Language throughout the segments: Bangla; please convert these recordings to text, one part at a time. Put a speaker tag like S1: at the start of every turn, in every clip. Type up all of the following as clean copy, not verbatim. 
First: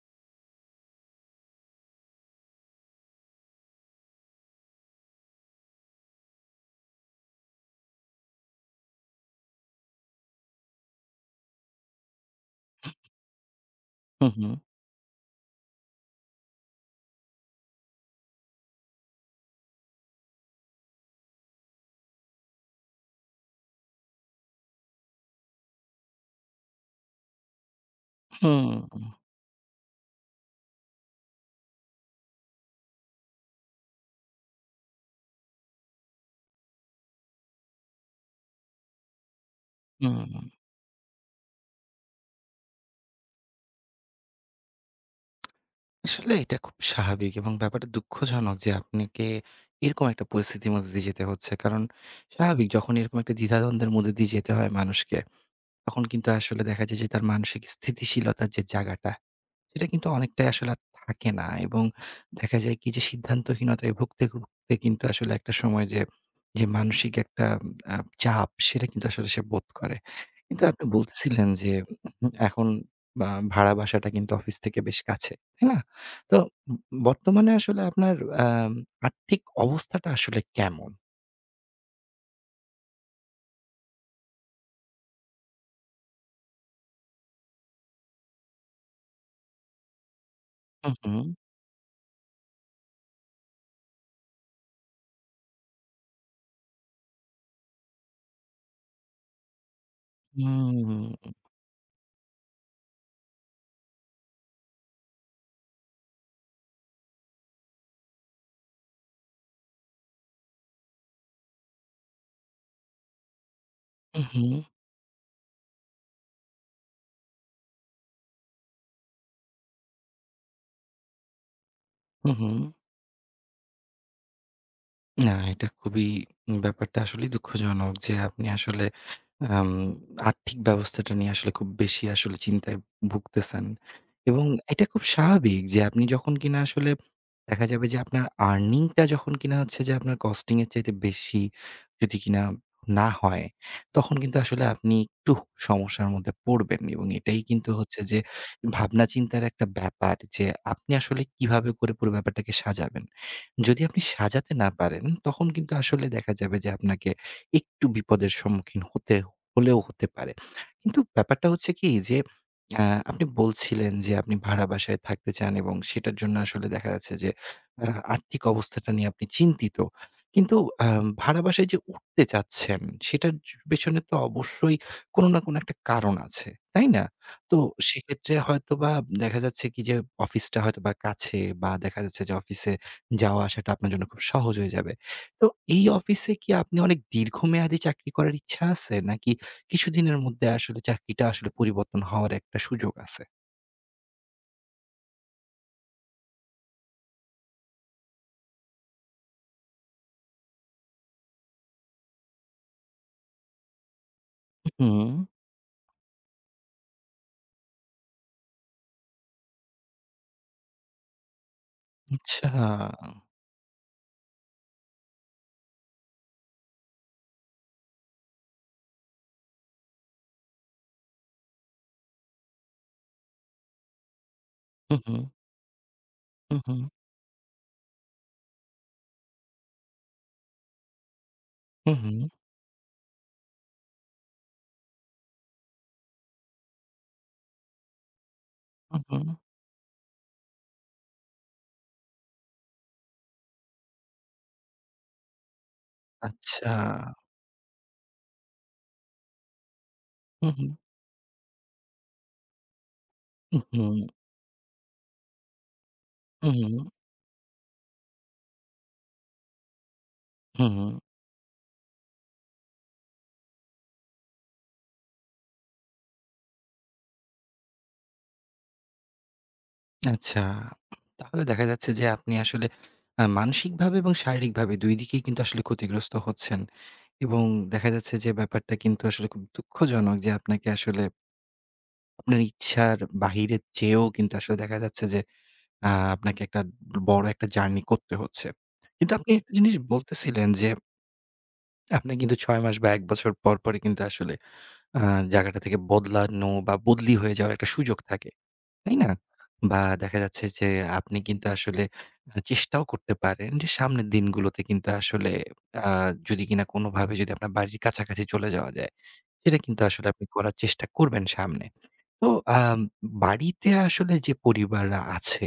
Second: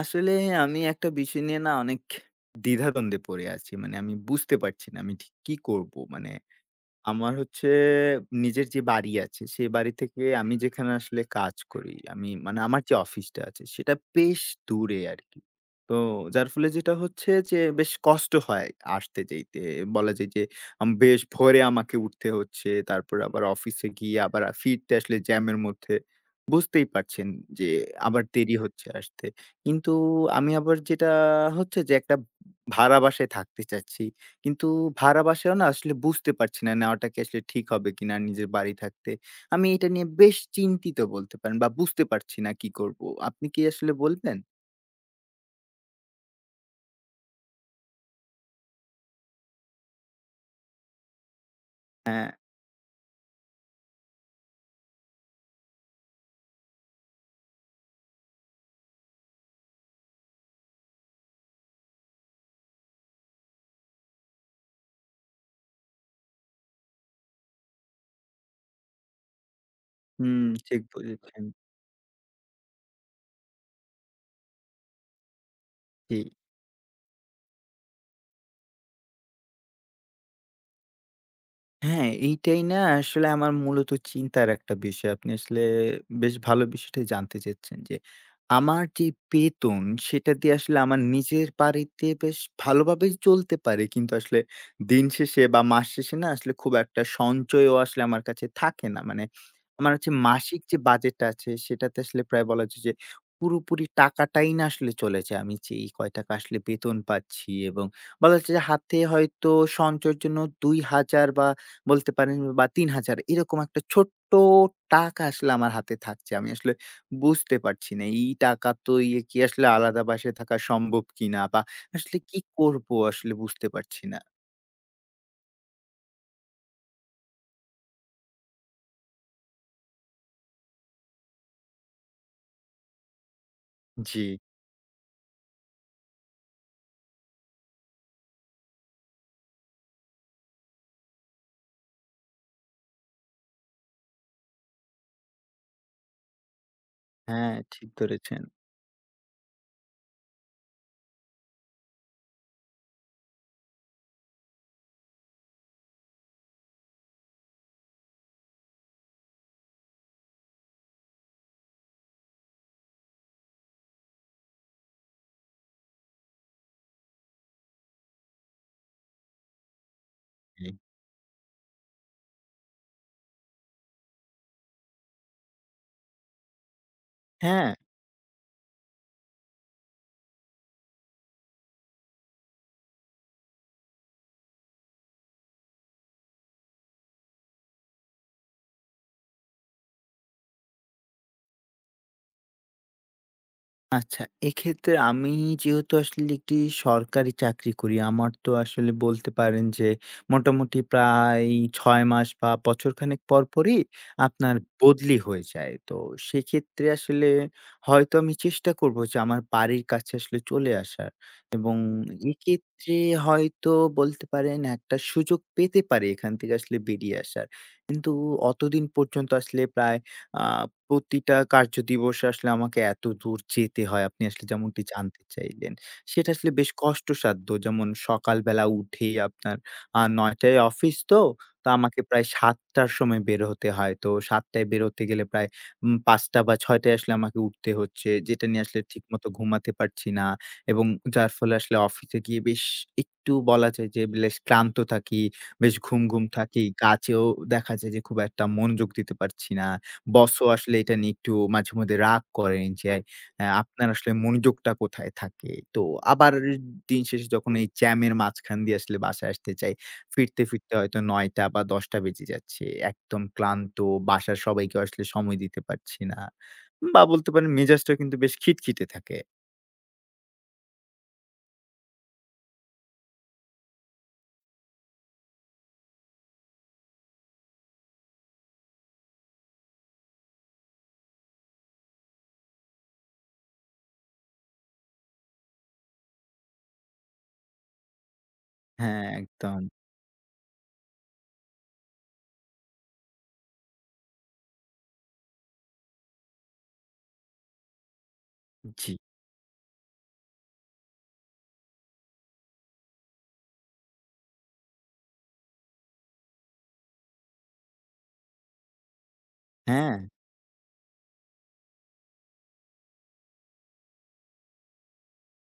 S1: আসলে আমি একটা বিষয় নিয়ে না অনেক দ্বিধাদ্বন্দ্বে পড়ে আছি। মানে আমি বুঝতে পারছি না আমি ঠিক কি করব? মানে আমার হচ্ছে নিজের যে বাড়ি আছে, সেই বাড়ি থেকে আমি যেখানে আসলে কাজ করি, আমি মানে আমার যে অফিসটা আছে সেটা বেশ
S2: হুম,
S1: দূরে আরকি। তো যার ফলে যেটা হচ্ছে যে বেশ কষ্ট হয় আসতে যাইতে। বলা যায় যে বেশ ভোরে আমাকে উঠতে হচ্ছে। তারপরে আবার অফিসে গিয়ে আবার ফিরতে আসলে জ্যামের মধ্যে বুঝতেই পারছেন যে আবার দেরি
S2: হুম,
S1: হচ্ছে আসতে। কিন্তু আমি আবার যেটা হচ্ছে যে একটা ভাড়া বাসায় থাকতে চাচ্ছি। কিন্তু ভাড়া বাসায়ও না আসলে বুঝতে পারছি না নেওয়াটা কি আসলে ঠিক হবে কিনা নিজের বাড়ি থাকতে। আমি এটা নিয়ে
S2: হুম,
S1: বেশ
S2: হুম।
S1: চিন্তিত বলতে পারেন বা বুঝতে পারছি না কি করব। আপনি কি আসলে বলবেন?
S2: আসলে এটা খুব স্বাভাবিক এবং ব্যাপারটা দুঃখজনক যে আপনাকে এরকম একটা পরিস্থিতির মধ্যে দিয়ে যেতে হচ্ছে। কারণ
S1: হ্যাঁ,
S2: স্বাভাবিক যখন এরকম একটা দ্বিধাদ্বন্দ্বের মধ্যে দিয়ে যেতে হয় মানুষকে, তখন কিন্তু আসলে দেখা যায় যে তার মানসিক স্থিতিশীলতার যে জায়গাটা সেটা কিন্তু অনেকটাই আসলে আর থাকে না এবং দেখা যায় কি যে সিদ্ধান্তহীনতায় ভুগতে, ভুগতে কিন্তু আসলে একটা সময় যে, যে মানসিক একটা আ চাপ সেটা কিন্তু আসলে সে বোধ করে।
S1: হুম,
S2: কিন্তু
S1: ঠিক
S2: আপনি
S1: বলেছেন।
S2: বলতেছিলেন যে এখন বা ভাড়া বাসাটা কিন্তু অফিস থেকে বেশ কাছে, তাই না?
S1: জি।
S2: তো ব বর্তমানে আসলে আপনার আম আর্থিক অবস্থাটা আসলে কেমন?
S1: হ্যাঁ, এইটাই না আসলে আমার মূলত চিন্তার একটা বিষয়। আপনি আসলে বেশ ভালো বিষয়টাই জানতে চেয়েছেন যে, আমার যে বেতন সেটা দিয়ে আসলে
S2: হু,
S1: আমার
S2: হু।
S1: নিজের বাড়িতে বেশ ভালোভাবেই চলতে পারে। কিন্তু আসলে দিন শেষে বা মাস শেষে না আসলে খুব একটা সঞ্চয়ও আসলে আমার কাছে থাকে না। মানে আমার হচ্ছে মাসিক যে
S2: হুম,
S1: বাজেটটা আছে সেটাতে আসলে প্রায় বলা যায় যে পুরোপুরি টাকাটাই না আসলে চলে যায়। আমি যেই কয় টাকা আসলে বেতন পাচ্ছি এবং বলা যাচ্ছে যে হাতে হয়তো সঞ্চয়ের জন্য ২,০০০ বা বলতে পারেন বা ৩,০০০ এরকম একটা
S2: হু,
S1: ছোট্ট
S2: হু,
S1: টাকা আসলে আমার হাতে থাকছে। আমি আসলে বুঝতে পারছি না। এই টাকা তো ইয়ে কি আসলে আলাদা বাসায় থাকা সম্ভব কিনা বা আসলে
S2: হু,
S1: কি
S2: হু।
S1: করব আসলে বুঝতে পারছি না।
S2: না, এটা খুবই ব্যাপারটা আসলেই দুঃখজনক যে আপনি আসলে আম আর্থিক ব্যবস্থাটা নিয়ে আসলে খুব বেশি আসলে চিন্তায় ভুগতেছেন।
S1: জি,
S2: এবং এটা খুব স্বাভাবিক যে আপনি যখন কিনা আসলে দেখা যাবে যে আপনার earning টা যখন কিনা হচ্ছে যে আপনার costing এর চাইতে বেশি যদি কিনা না হয়, তখন কিন্তু আসলে আপনি একটু সমস্যার মধ্যে পড়বেন। এবং এটাই
S1: হ্যাঁ
S2: কিন্তু
S1: ঠিক
S2: হচ্ছে যে
S1: ধরেছেন।
S2: ভাবনা চিন্তার একটা ব্যাপার যে আপনি আসলে কিভাবে করে পুরো ব্যাপারটাকে সাজাবেন। যদি আপনি সাজাতে না পারেন, তখন কিন্তু আসলে দেখা যাবে যে আপনাকে একটু বিপদের সম্মুখীন হতে হলেও হতে পারে। কিন্তু ব্যাপারটা হচ্ছে কি যে, আ আপনি বলছিলেন যে আপনি ভাড়া বাসায় থাকতে চান এবং সেটার জন্য আসলে দেখা যাচ্ছে যে আ আর্থিক অবস্থাটা নিয়ে আপনি চিন্তিত। কিন্তু
S1: জি।
S2: আ ভাড়া বাসায় যে উঠতে চাচ্ছেন, সেটার পেছনে তো অবশ্যই কোনো না কোনো একটা কারণ আছে, তাই না? তো
S1: হ্যাঁ।
S2: সেক্ষেত্রে হয়তোবা দেখা যাচ্ছে কি যে অফিসটা হয়তোবা কাছে বা দেখা যাচ্ছে যে অফিসে যাওয়া আসাটা আপনার জন্য খুব সহজ হয়ে যাবে। তো এই অফিসে কি আপনি অনেক দীর্ঘমেয়াদী চাকরি করার ইচ্ছা আছে? নাকি কিছুদিনের মধ্যে আসলে চাকরিটা আসলে পরিবর্তন হওয়ার একটা সুযোগ আছে?
S1: আচ্ছা, এক্ষেত্রে আমি যেহেতু আসলে একটি সরকারি চাকরি করি, আমার তো আসলে বলতে পারেন যে মোটামুটি প্রায় ৬ মাস বা বছরখানেক পর, পরই আপনার
S2: হুম।
S1: বদলি হয়ে যায়। তো সেক্ষেত্রে আসলে হয়তো আমি চেষ্টা করব যে আমার বাড়ির কাছে আসলে চলে আসার এবং
S2: আচ্ছা।
S1: এক্ষেত্রে হয়তো বলতে পারেন একটা সুযোগ পেতে পারি এখান থেকে আসলে বেরিয়ে আসার। কিন্তু অতদিন পর্যন্ত আসলে প্রায় আ প্রতিটা কার্য দিবসে আসলে আমাকে এত দূর যেতে হয়। আপনি আসলে যেমনটি
S2: হু, হু,
S1: জানতে চাইলেন। সেটা আসলে
S2: হু,
S1: বেশ
S2: হু,
S1: কষ্টসাধ্য। যেমন সকালবেলা উঠেই আপনার ৯ টায় অফিস তো, তো
S2: হু,
S1: আমাকে
S2: হু,
S1: প্রায় ৭:০০ টার সময় বের হতে হয়। তো ৭:০০ টায় বেরোতে গেলে প্রায় ৫ টা বা ৬ টায় আসলে আমাকে উঠতে হচ্ছে। যেটা নিয়ে আসলে
S2: হু, হু।
S1: ঠিকমতো ঘুমাতে পারছি না এবং যার ফলে আসলে অফিসে গিয়ে বেশ একটু বলা যায় যে বেশ ক্লান্ত থাকি, বেশ ঘুম, ঘুম থাকি।
S2: আচ্ছা।
S1: কাজেও দেখা যায় যে খুব একটা মনোযোগ দিতে পারছি না। বসও
S2: হু, হু,
S1: আসলে এটা নিয়ে একটু মাঝেমধ্যে রাগ করেন যে,
S2: হু,
S1: আপনার আসলে মনোযোগটা কোথায় থাকে? তো আবার
S2: হু,
S1: দিন শেষে যখন এই জ্যামের মাঝখান দিয়ে আসলে বাসায় আসতে চাই, ফিরতে,
S2: হু,
S1: ফিরতে
S2: হু।
S1: হয়তো ৯:০০ বা ১০:০০ বেজে যাচ্ছে। একদম ক্লান্ত, বাসার সবাইকে আসলে সময় দিতে পারছি না। বা বলতে পারেন মেজাজটাও কিন্তু বেশ খিটখিটে থাকে।
S2: আচ্ছা। তাহলে দেখা যাচ্ছে যে আপনি আসলে মানসিকভাবে এবং শারীরিকভাবে ২ দিকেই কিন্তু আসলে ক্ষতিগ্রস্ত হচ্ছেন। এবং দেখা যাচ্ছে যে ব্যাপারটা কিন্তু আসলে খুব দুঃখজনক যে আপনাকে আসলে আপনার ইচ্ছার বাহিরে যেয়েও কিন্তু আসলে দেখা যাচ্ছে যে আ আপনাকে একটা বড় একটা জার্নি করতে হচ্ছে।
S1: হ্যাঁ,
S2: কিন্তু আপনি একটা
S1: একদম।
S2: জিনিস বলতেছিলেন যে আপনার কিন্তু ৬ মাস বা ১ বছর পর, পরই কিন্তু আসলে আ জায়গাটা থেকে বদলানো বা বদলি হয়ে যাওয়ার একটা সুযোগ থাকে।
S1: জি।
S2: তাই না? বা দেখা যাচ্ছে যে আপনি কিন্তু আসলে চেষ্টাও করতে পারেন যে সামনের দিনগুলোতে কিন্তু আসলে আ যদি কিনা কোনোভাবে যদি আপনার বাড়ির কাছাকাছি চলে যাওয়া যায়, সেটা কিন্তু
S1: হ্যাঁ।
S2: আসলে আপনি করার চেষ্টা করবেন সামনে। তো আম বাড়িতে আসলে যে পরিবাররা আছে,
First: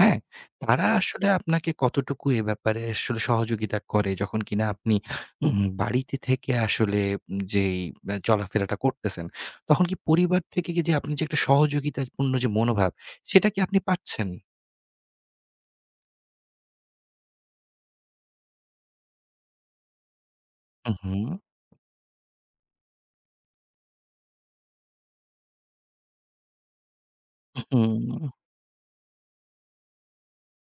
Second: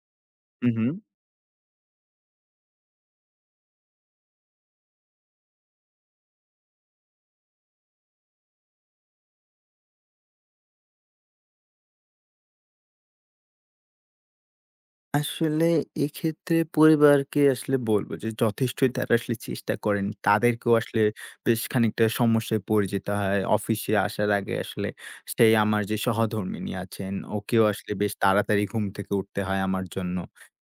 S2: হ্যাঁ?
S1: হু, হু।
S2: তারা হুম। আসলে আপনাকে কতটুকু এ ব্যাপারে আসলে সহযোগিতা করে? যখন কিনা আপনি বাড়িতে থেকে আসলে যেই চলাফেরাটা করতেছেন, তখন কি পরিবার থেকে কি যে আপনি যে একটা সহযোগিতাপূর্ণ যে মনোভাব, সেটা কি আপনি পাচ্ছেন?
S1: আসলে এক্ষেত্রে পরিবারকে আসলে বলবো যে যথেষ্টই তারা আসলে চেষ্টা করেন। তাদেরকেও
S2: হুম,
S1: আসলে
S2: হুম,
S1: বেশ খানিকটা সমস্যায় পড়ে যেতে হয়। অফিসে আসার আগে আসলে সেই আমার যে সহধর্মিণী আছেন, ওকেও আসলে
S2: হুম,
S1: বেশ তাড়াতাড়ি ঘুম থেকে উঠতে হয় আমার জন্য।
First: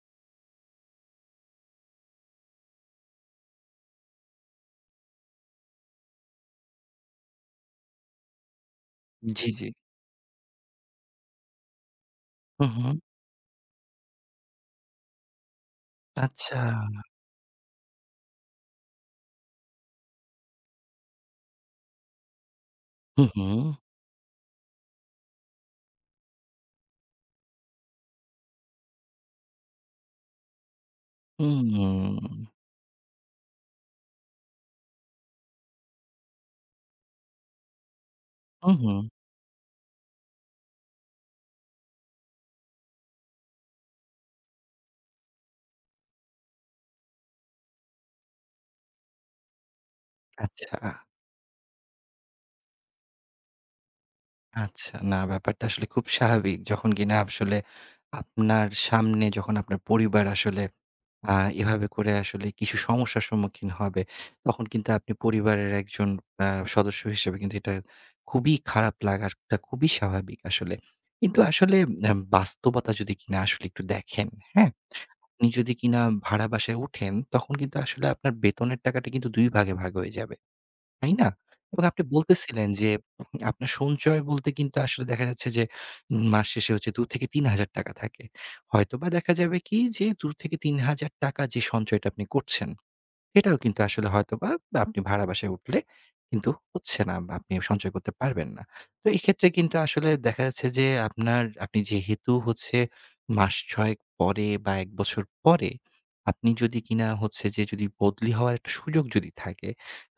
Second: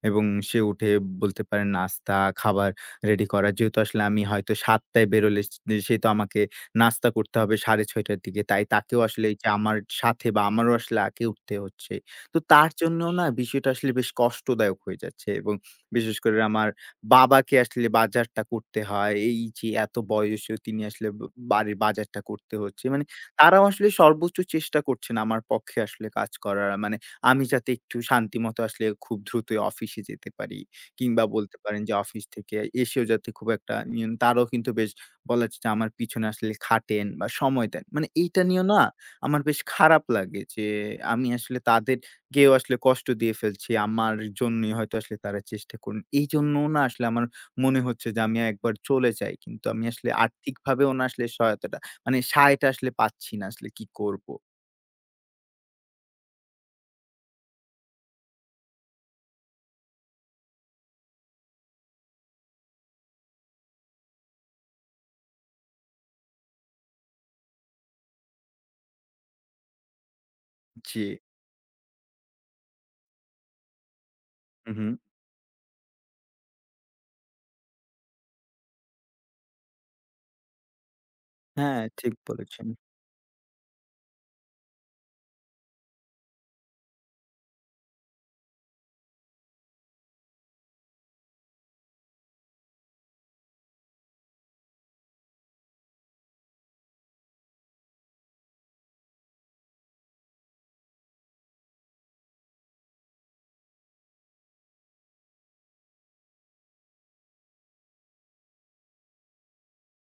S1: এবং সে উঠে বলতে পারেন নাস্তা, খাবার রেডি করা। যেহেতু আসলে আমি হয়তো ৭ টায় বেরোলে সে সে তো আমাকে নাস্তা করতে হবে ৬:৩০ টার দিকে। তাই তাকেও আসলে এই যে
S2: জি, জি।
S1: আমার সাথে বা আমারও আসলে আগে উঠতে হচ্ছে। তো
S2: হুম,
S1: তার
S2: হুম,
S1: জন্য না বিষয়টা আসলে বেশ কষ্টদায়ক হয়ে যাচ্ছে এবং বিশেষ করে
S2: আচ্ছা।
S1: আমার বাবাকে আসলে বাজারটা করতে হয়। এই যে এত বয়সেও তিনি আসলে বাড়ির বাজারটা করতে হচ্ছে। মানে
S2: হুম,
S1: তারাও
S2: হুম,
S1: আসলে সর্বোচ্চ চেষ্টা করছেন আমার পক্ষে আসলে কাজ করার। মানে আমি যাতে একটু শান্তিমতো আসলে খুব দ্রুতই অফিসে যেতে পারি কিংবা বলতে পারেন যে
S2: হুম,
S1: অফিস থেকে এসেও যাতে খুব একটা নিয়ন তারাও কিন্তু বেশ বলা যায় যে আমার পিছনে আসলে খাটেন বা সময় দেন। মানে এইটা নিয়েও
S2: হুম,
S1: না
S2: হুম,
S1: আমার বেশ খারাপ লাগে যে আমি আসলে তাদের কেউ আসলে কষ্ট দিয়ে ফেলছি। আমার জন্যই হয়তো আসলে তারা চেষ্টা করুন। এইজন্য না আসলে আমার মনে হচ্ছে যে আমি একবার চলে যাই। কিন্তু আমি আসলে
S2: আচ্ছা।
S1: আর্থিকভাবেও না আসলে সহায়তাটা মানে সাহায়টা আসলে পাচ্ছি না আসলে কি করব?
S2: আচ্ছা। না ব্যাপারটা আসলে খুব স্বাভাবিক। যখন কিনা আসলে আপনার সামনে যখন আপনার পরিবার আসলে আ এভাবে করে আসলে কিছু সমস্যার সম্মুখীন হবে, তখন কিন্তু আপনি পরিবারের একজন আ সদস্য হিসেবে কিন্তু এটা খুবই খারাপ লাগাটা খুবই স্বাভাবিক আসলে।
S1: জি।
S2: কিন্তু আসলে বাস্তবতা যদি কিনা আসলে একটু দেখেন, হ্যাঁ?
S1: হুম, হুম।
S2: আপনি যদি কিনা ভাড়া বাসায় উঠেন, তখন কিন্তু আসলে আপনার বেতনের টাকাটা কিন্তু ২ ভাগে ভাগ হয়ে যাবে। তাই না?
S1: হ্যাঁ,
S2: এবং আপনি
S1: ঠিক বলেছেন।
S2: বলতেছিলেন যে আপনার সঞ্চয় বলতে কিন্তু আসলে দেখা যাচ্ছে যে মাস শেষে হচ্ছে ২-৩,০০০ টাকা থাকে। হয়তোবা দেখা যাবে কি যে ২-৩,০০০ টাকা যে সঞ্চয়টা আপনি করছেন সেটাও কিন্তু আসলে হয়তোবা হুম। আপনি ভাড়া বাসায় উঠলে কিন্তু হচ্ছে না। বা আপনি সঞ্চয় করতে পারবেন না। তো এক্ষেত্রে কিন্তু আসলে দেখা যাচ্ছে যে আপনার আপনি যেহেতু হচ্ছে মাস ৬ পরে বা ১ বছর পরে আপনি যদি কিনা হচ্ছে যে যদি বদলি হওয়ার একটা সুযোগ যদি থাকে,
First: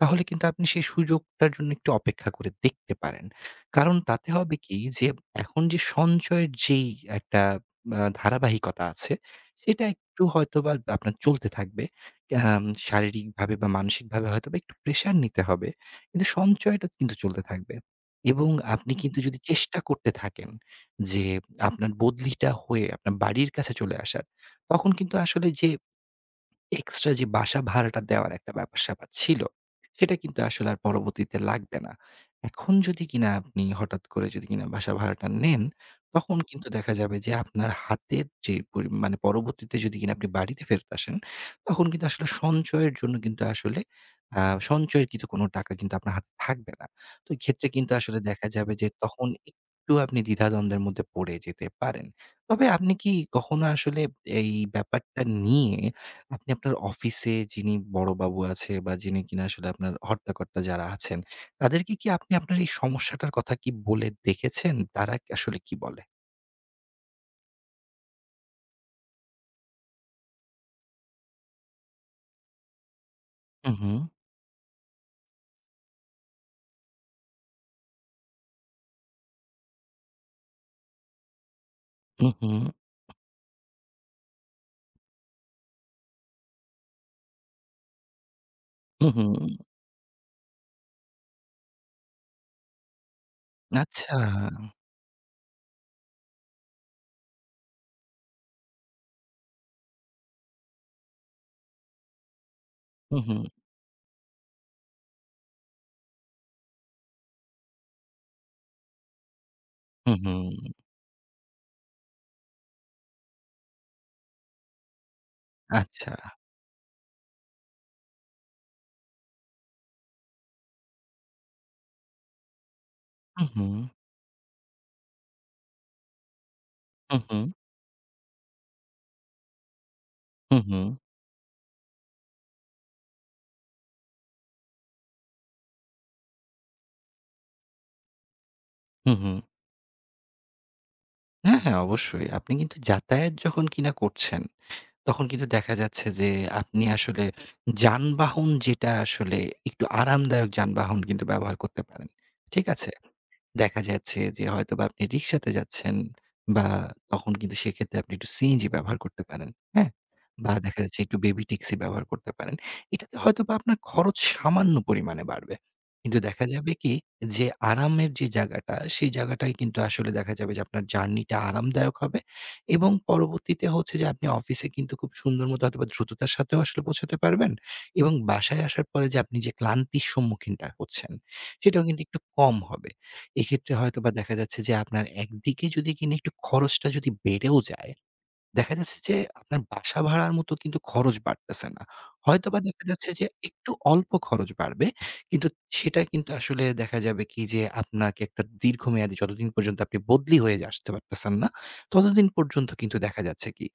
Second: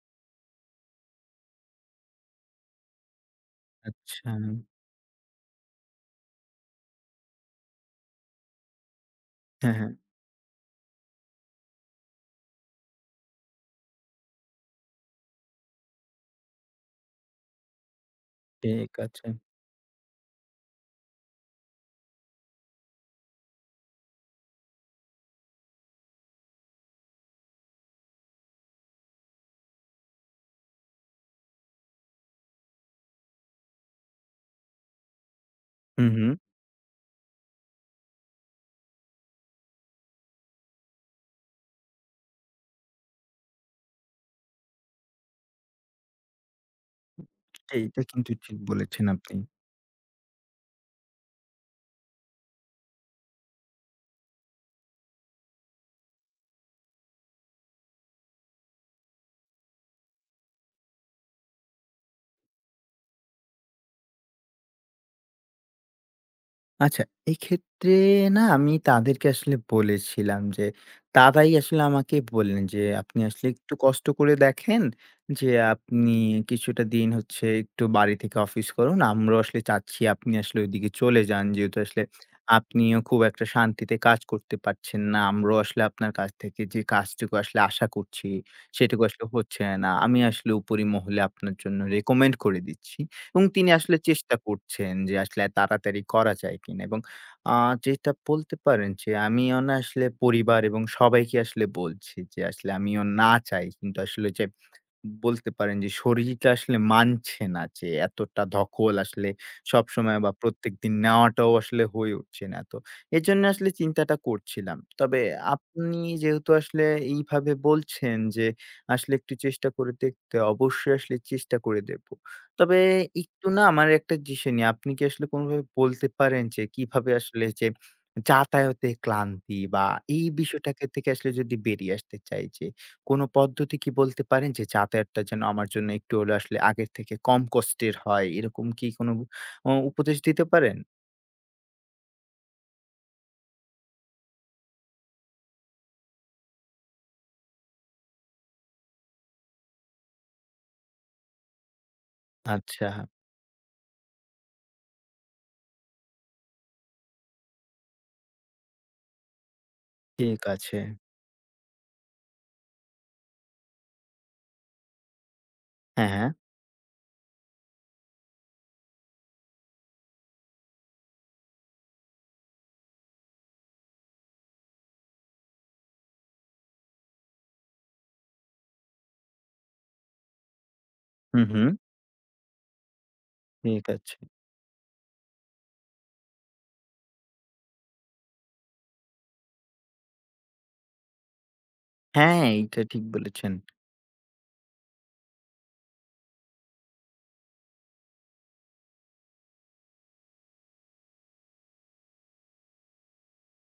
S2: তাহলে কিন্তু আপনি সেই সুযোগটার জন্য একটু অপেক্ষা করে দেখতে পারেন। কারণ তাতে
S1: আচ্ছা।
S2: হবে কি যে এখন যে সঞ্চয়ের যেই একটা ধারাবাহিকতা আছে,
S1: হ্যাঁ,
S2: সেটা
S1: হ্যাঁ।
S2: একটু হয়তোবা আপনার চলতে থাকবে। আম শারীরিকভাবে বা মানসিকভাবে হয়তোবা একটু প্রেশার নিতে হবে। কিন্তু সঞ্চয়টা কিন্তু চলতে থাকবে। এবং আপনি
S1: ঠিক
S2: হুম। কিন্তু
S1: আছে।
S2: যদি চেষ্টা করতে থাকেন যে আপনার বদলিটা হয়ে আপনার বাড়ির কাছে চলে আসার, তখন কিন্তু আসলে যে এক্সট্রা যে বাসা ভাড়াটা দেওয়ার একটা ব্যাপার-স্যাপার ছিল, সেটা কিন্তু আসলে আর পরবর্তীতে লাগবে না। এখন যদি কিনা আপনি হঠাৎ করে যদি কিনা বাসা ভাড়াটা নেন,
S1: হুম, হুম।
S2: তখন কিন্তু দেখা যাবে যে আপনার হাতের যে মানে পরবর্তীতে যদি কিনা আপনি বাড়িতে ফেরত আসেন, তখন কিন্তু আসলে সঞ্চয়ের জন্য কিন্তু আসলে আ সঞ্চয়কৃত কোনো টাকা কিন্তু আপনার হাতে থাকবে না। তো এক্ষেত্রে কিন্তু
S1: এইটা
S2: আসলে
S1: কিন্তু
S2: দেখা
S1: ঠিক
S2: যাবে যে
S1: বলেছেন
S2: তখন
S1: আপনি।
S2: একটু আপনি দ্বিধাদ্বন্দ্বের মধ্যে পড়ে যেতে পারেন। তবে আপনি কি কখনো আসলে এই ব্যাপারটা নিয়ে আপনি আপনার অফিসে যিনি বড়বাবু আছে বা যিনি কিনা আসলে আপনার হর্তাকর্তা যারা আছেন, তাদেরকে কি আপনি আপনার এই সমস্যাটার কথা কি বলে দেখেছেন? তারা আসলে কি বলে?
S1: আচ্ছা, এক্ষেত্রে না আমি তাদেরকে আসলে বলেছিলাম যে, তারাই আসলে আমাকে বললেন যে, "আপনি আসলে
S2: হু,
S1: একটু
S2: হু,
S1: কষ্ট করে দেখেন যে, আপনি কিছুটা দিন হচ্ছে একটু বাড়ি থেকে অফিস করুন। আমরাও আসলে চাচ্ছি আপনি আসলে ওইদিকে চলে যান। যেহেতু আসলে
S2: হু, হু,
S1: আপনিও খুব একটা শান্তিতে কাজ করতে পারছেন না। আমরাও আসলে আপনার কাছ থেকে যে, কাজটুকু আসলে আশা করছি, সেটুকু
S2: হু, হু।
S1: আসলে হচ্ছে না। আমি আসলে উপরি মহলে আপনার জন্য রেকমেন্ড করে দিচ্ছি।" এবং তিনি আসলে
S2: আচ্ছা।
S1: চেষ্টা করছেন যে আসলে তাড়াতাড়ি করা যায় কিনা এবং আ যেটা বলতে পারেন যে আমিও না আসলে পরিবার এবং সবাইকে আসলে বলছি যে আসলে আমিও
S2: হু,
S1: না
S2: হু,
S1: চাই কিন্তু আসলে যে বলতে পারেন যে শরীরটা আসলে মানছে না যে এতটা ধকল আসলে
S2: হু,
S1: সবসময় বা
S2: হু।
S1: প্রত্যেকদিন নেওয়াটাও আসলে হয়ে উঠছে না। তো এজন্য আসলে চিন্তাটা করছিলাম। তবে আপনি
S2: আচ্ছা।
S1: যেহেতু আসলে এইভাবে বলছেন যে আসলে একটু চেষ্টা করে দেখতে, অবশ্যই আসলে চেষ্টা করে দেখব। তবে
S2: হু,
S1: একটু না
S2: হু,
S1: আমার একটা জিনিস নিয়ে আপনি কি আসলে কোনোভাবে বলতে পারেন যে কিভাবে
S2: হু, হু,
S1: আসলে যে যাতায়াতে ক্লান্তি বা এই
S2: হু, হু,
S1: বিষয়টাকে থেকে আসলে যদি বেরিয়ে আসতে চাই যে কোনো পদ্ধতি কি বলতে পারেন যে যাতায়াতটা যেন আমার জন্য একটু হলেও আসলে আগের থেকে কম কষ্টের হয়, এরকম কি
S2: হু,
S1: কোনো
S2: হু।
S1: উপদেশ দিতে পারেন?
S2: হ্যাঁ, হ্যাঁ, অবশ্যই। আপনি কিন্তু যাতায়াত যখন কিনা করছেন, তখন কিন্তু দেখা যাচ্ছে যে আপনি আসলে যানবাহন যেটা আসলে একটু আরামদায়ক যানবাহন কিন্তু ব্যবহার করতে পারেন। ঠিক
S1: আচ্ছা,
S2: আছে? দেখা যাচ্ছে যে হয়তোবা আপনি রিক্সাতে যাচ্ছেন বা তখন কিন্তু সেক্ষেত্রে আপনি একটু সিএনজি ব্যবহার করতে পারেন। হ্যাঁ?
S1: ঠিক
S2: বা
S1: আছে।
S2: দেখা যাচ্ছে একটু বেবি ট্যাক্সি ব্যবহার করতে পারেন। এটাতে হয়তোবা আপনার খরচ সামান্য পরিমাণে বাড়বে।
S1: হ্যাঁ,
S2: কিন্তু
S1: হ্যাঁ।
S2: দেখা যাবে কি যে আরামের যে জায়গাটা, সেই জায়গাটায় কিন্তু আসলে দেখা যাবে যে আপনার জার্নিটা আরামদায়ক হবে এবং পরবর্তীতে হচ্ছে যে আপনি অফিসে কিন্তু খুব সুন্দর মতো হয়তোবা দ্রুততার সাথেও আসলে পৌঁছাতে পারবেন এবং বাসায় আসার পরে যে আপনি যে ক্লান্তির সম্মুখীনটা হচ্ছেন,
S1: হুম, হুম।
S2: সেটাও কিন্তু একটু কম হবে। এক্ষেত্রে
S1: ঠিক
S2: হয়তোবা
S1: আছে।
S2: দেখা যাচ্ছে যে আপনার একদিকে যদি কিনা একটু খরচটা যদি বেড়েও যায়, দেখা যাচ্ছে যে আপনার বাসা ভাড়ার মতো কিন্তু খরচ বাড়তেছে না।
S1: হ্যাঁ,
S2: হয়তোবা
S1: এইটা
S2: দেখা
S1: ঠিক
S2: যাচ্ছে যে
S1: বলেছেন।
S2: একটু অল্প খরচ বাড়বে। কিন্তু সেটা কিন্তু আসলে দেখা যাবে কি যে আপনাকে একটা দীর্ঘমেয়াদী যতদিন পর্যন্ত আপনি বদলি হয়ে যে আসতে পারতেছেন না, ততদিন পর্যন্ত কিন্তু দেখা যাচ্ছে কি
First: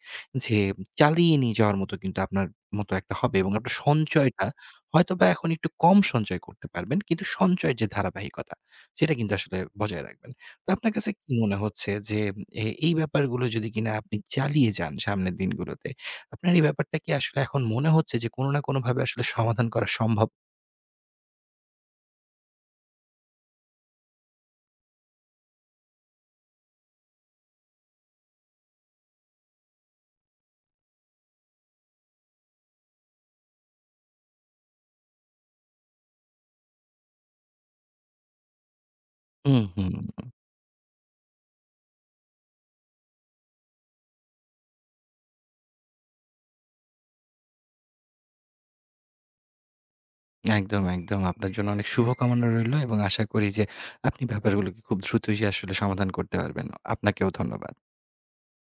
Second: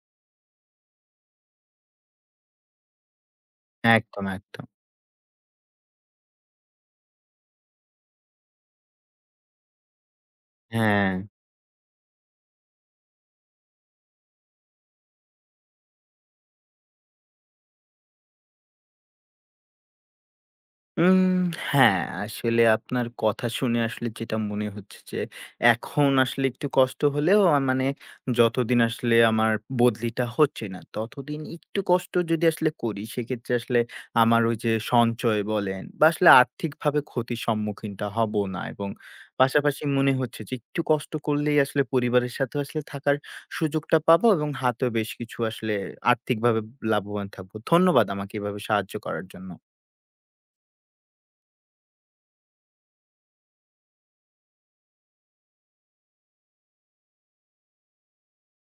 S2: যে চালিয়ে নিয়ে যাওয়ার মতো কিন্তু আপনার মতো একটা হবে এবং আপনার
S1: একদম,
S2: সঞ্চয়টা
S1: একদম।
S2: হয়তোবা এখন একটু কম সঞ্চয় করতে পারবেন। কিন্তু সঞ্চয়ের যে ধারাবাহিকতা সেটা কিন্তু আসলে বজায় রাখবেন। আপনার
S1: হ্যাঁ।
S2: কাছে কি মনে হচ্ছে যে এই ব্যাপারগুলো যদি কিনা আপনি চালিয়ে যান সামনের দিনগুলোতে, আপনার এই ব্যাপারটা কি আসলে এখন মনে হচ্ছে যে কোনো না কোনোভাবে আসলে সমাধান করা সম্ভব?
S1: উম হ্যাঁ, আসলে আপনার কথা শুনে আসলে যেটা মনে হচ্ছে যে, এখন আসলে একটু কষ্ট হলেও মানে যতদিন আসলে আমার বদলিটা হচ্ছে না, ততদিন একটু কষ্ট যদি আসলে করি, সেক্ষেত্রে আসলে আমার ওই যে সঞ্চয় বলেন বা আসলে আর্থিকভাবে ক্ষতির সম্মুখীনটা হব না এবং
S2: হুম,
S1: পাশাপাশি
S2: হুম।
S1: মনে হচ্ছে যে একটু কষ্ট করলেই আসলে পরিবারের সাথেও আসলে থাকার সুযোগটা পাবো এবং হাতেও বেশ কিছু আসলে আর্থিকভাবে লাভবান থাকবো। ধন্যবাদ আমাকে এভাবে সাহায্য করার জন্য।
S2: একদম, একদম। আপনার জন্য অনেক শুভকামনা রইলো এবং আশা করি যে আপনি ব্যাপারগুলোকে খুব দ্রুতই আসলে সমাধান করতে পারবেন। আপনাকেও ধন্যবাদ।